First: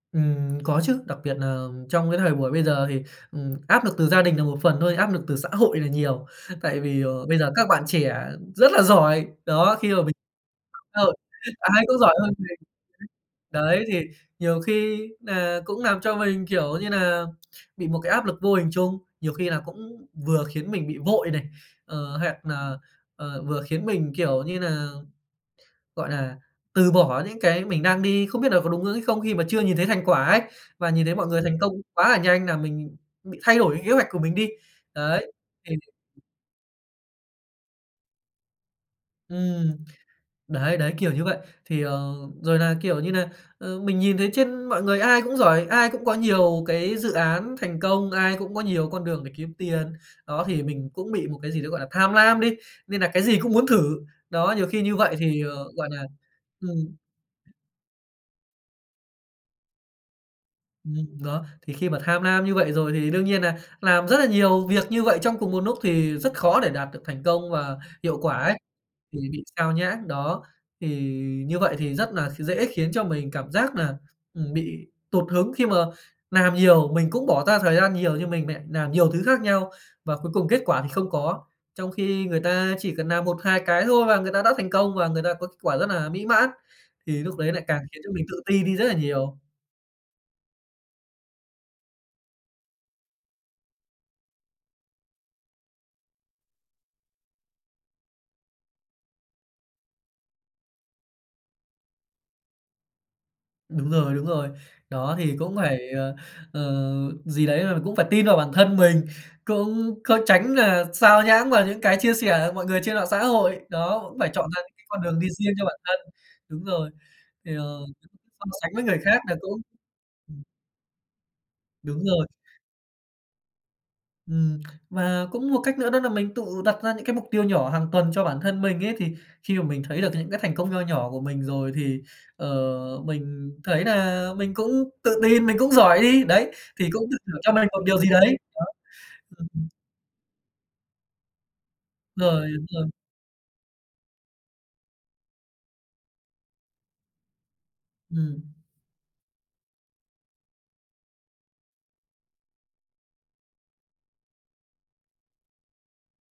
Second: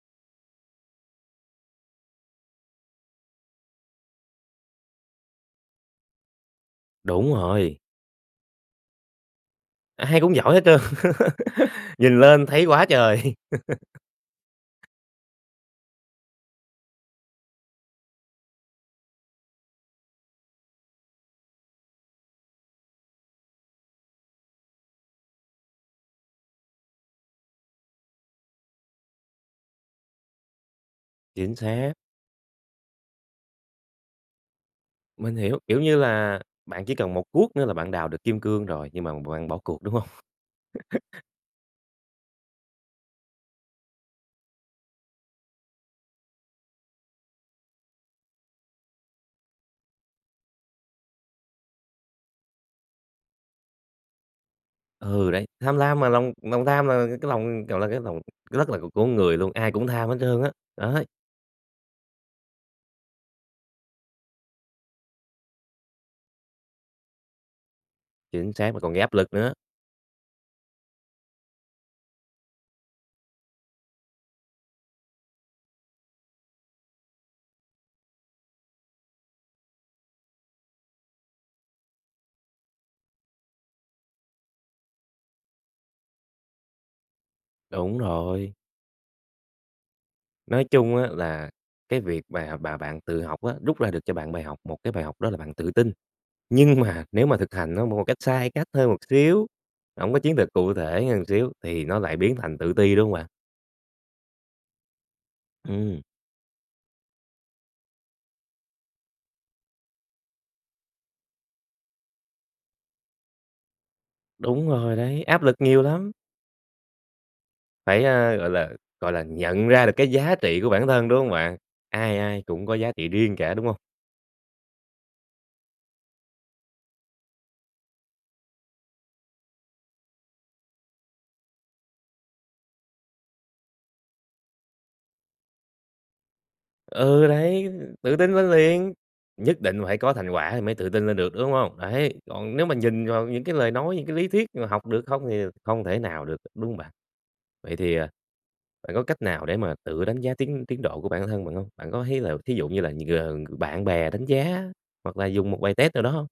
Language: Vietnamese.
Ừm, có chứ, đặc biệt nà trong cái thời buổi bây giờ thì, ừm, áp lực từ gia đình là một phần thôi, áp lực từ xã hội là nhiều. Tại vì, ờ, Đúng bây giờ các rồi. bạn trẻ rất là giỏi! Đó, khi mà mình Ai cũng giỏi hết trơn. mạng xã hội ai cũng giỏi Nhìn hơn lên mình, thấy quá trời! đấy, thì nhiều khi nà cũng làm cho mình, kiểu như nà, bị một cái áp lực vô hình chung, nhiều khi là cũng vừa khiến mình bị vội này, ờ, hoặc nà, ờ, vừa khiến mình, kiểu như nà, gọi là, từ bỏ những cái mình đang đi, không biết nà có đúng hướng hay không, khi mà chưa nhìn thấy thành quả ấy. Và nhìn thấy mọi người Chính thành công xác. quá nà nhanh làm mình bị thay đổi cái kế hoạch của mình đi. Đấy, Mình hiểu, thì kiểu như là, bạn chỉ cần một cuốc nữa là bạn đào được kim cương rồi, nhưng mà b bạn bỏ Ừm. cuộc, đúng hông? Đấy, đấy, kiểu như vậy. Thì, ờ, rồi nà, kiểu như nà, ờ, mình nhìn thấy trên mọi người ai cũng giỏi, ai cũng có nhiều cái dự án thành công, ai cũng có nhiều con đường để kiếm tiền. Đó, thì mình cũng bị một cái gì đấy, gọi là, tham lam đi, nên nà cái gì cũng muốn thử. Đó, nhiều khi như vậy Ừ, thì, đấy, ờ, tham gọi lam nà mà, lòng lòng tham ừm. là cái lòng kiểu là, cái lòng rất là của của người luôn, ai cũng tham hết trơn á, đấy. Ừm, đó, thì khi mà tham lam như vậy rồi thì đương nhiên nà làm rất là nhiều việc như vậy trong cùng một núc, thì rất khó để đạt được thành công và hiệu quả Chính ấy, xác, mà còn gây áp thì lực bị nữa. sao nhãng. Đó, thì như vậy thì rất nà kh dễ khiến cho mình cảm giác nà, ừm, bị tụt hứng khi mà làm nhiều, mình cũng bỏ ra thời gian nhiều như mình mẹ làm nhiều thứ khác nhau và cuối cùng kết quả thì không có. Trong khi người ta chỉ cần làm 1-2 cái thôi và người ta đã thành công, và người ta có kết quả rất nà mỹ mãn, thì lúc đấy lại càng Đúng khiến cho mình tự rồi. ti đi rất là nhiều. Nói chung á là cái việc và mà bạn tự học á, rút ra được cho bạn bài học, một cái bài học đó là bạn tự tin. Nhưng mà nếu mà thực hành nó một cái cách sai cách thôi một xíu, hổng có chiến lược cụ thể hơn một xíu thì nó lại biến thành tự ti, đúng hông bạn? Đúng rồi, đúng rồi. Đó, thì cũng phải, Ừm. ờ, ờ, gì đấy là, cũng phải tin vào bản thân mình, cũng có tránh nà sao nhãng vào những cái chia sẻ của mọi người trên mạng xã hội. Đó, cũng phải chọn ra Đúng những cái rồi con đường đấy, đi áp riêng lực cho bản nhiều thân. lắm. Đúng rồi, thì, ờ, Phải, a, gọi không là, sánh với người gọi khác là, là cũng nhận ra được cái giá ừm. trị của bản thân, đúng hông bạn? Đúng Ai rồi. ai cũng có giá trị riêng cả, đúng hông? Ừm, mà cũng một cách nữa đó nà mình tự đặt ra những cái mục tiêu nhỏ hàng tuần cho bản thân mình ấy. Thì khi mà mình thấy được những cái thành công nho nhỏ của mình rồi thì, ờ, mình thấy nà mình cũng tự tin, mình cũng giỏi đi, đấy, thì cũng tự Ừ, thưởng cho đấy, mình một ư, điều gì tự tin đấy. lên Đó. liền, Ừ, nhất ừm. định phải có thành quả thì mới tự tin lên được, đúng hông? Đấy, Rồi, còn nếu đúng mà rồi. nhìn vào những cái lời nói, những cái lý thuyết mà học được không [unintelligible] không thể nào được, đúng hông bạn? Vậy thì, à, Ừm. bạn có cách nào để mà tự đánh giá tiến tiến độ của bản thân bạn hông? Bạn có thấy là thí dụ như là g bạn bè đánh giá hoặc là dùng một bài test nào đó hông?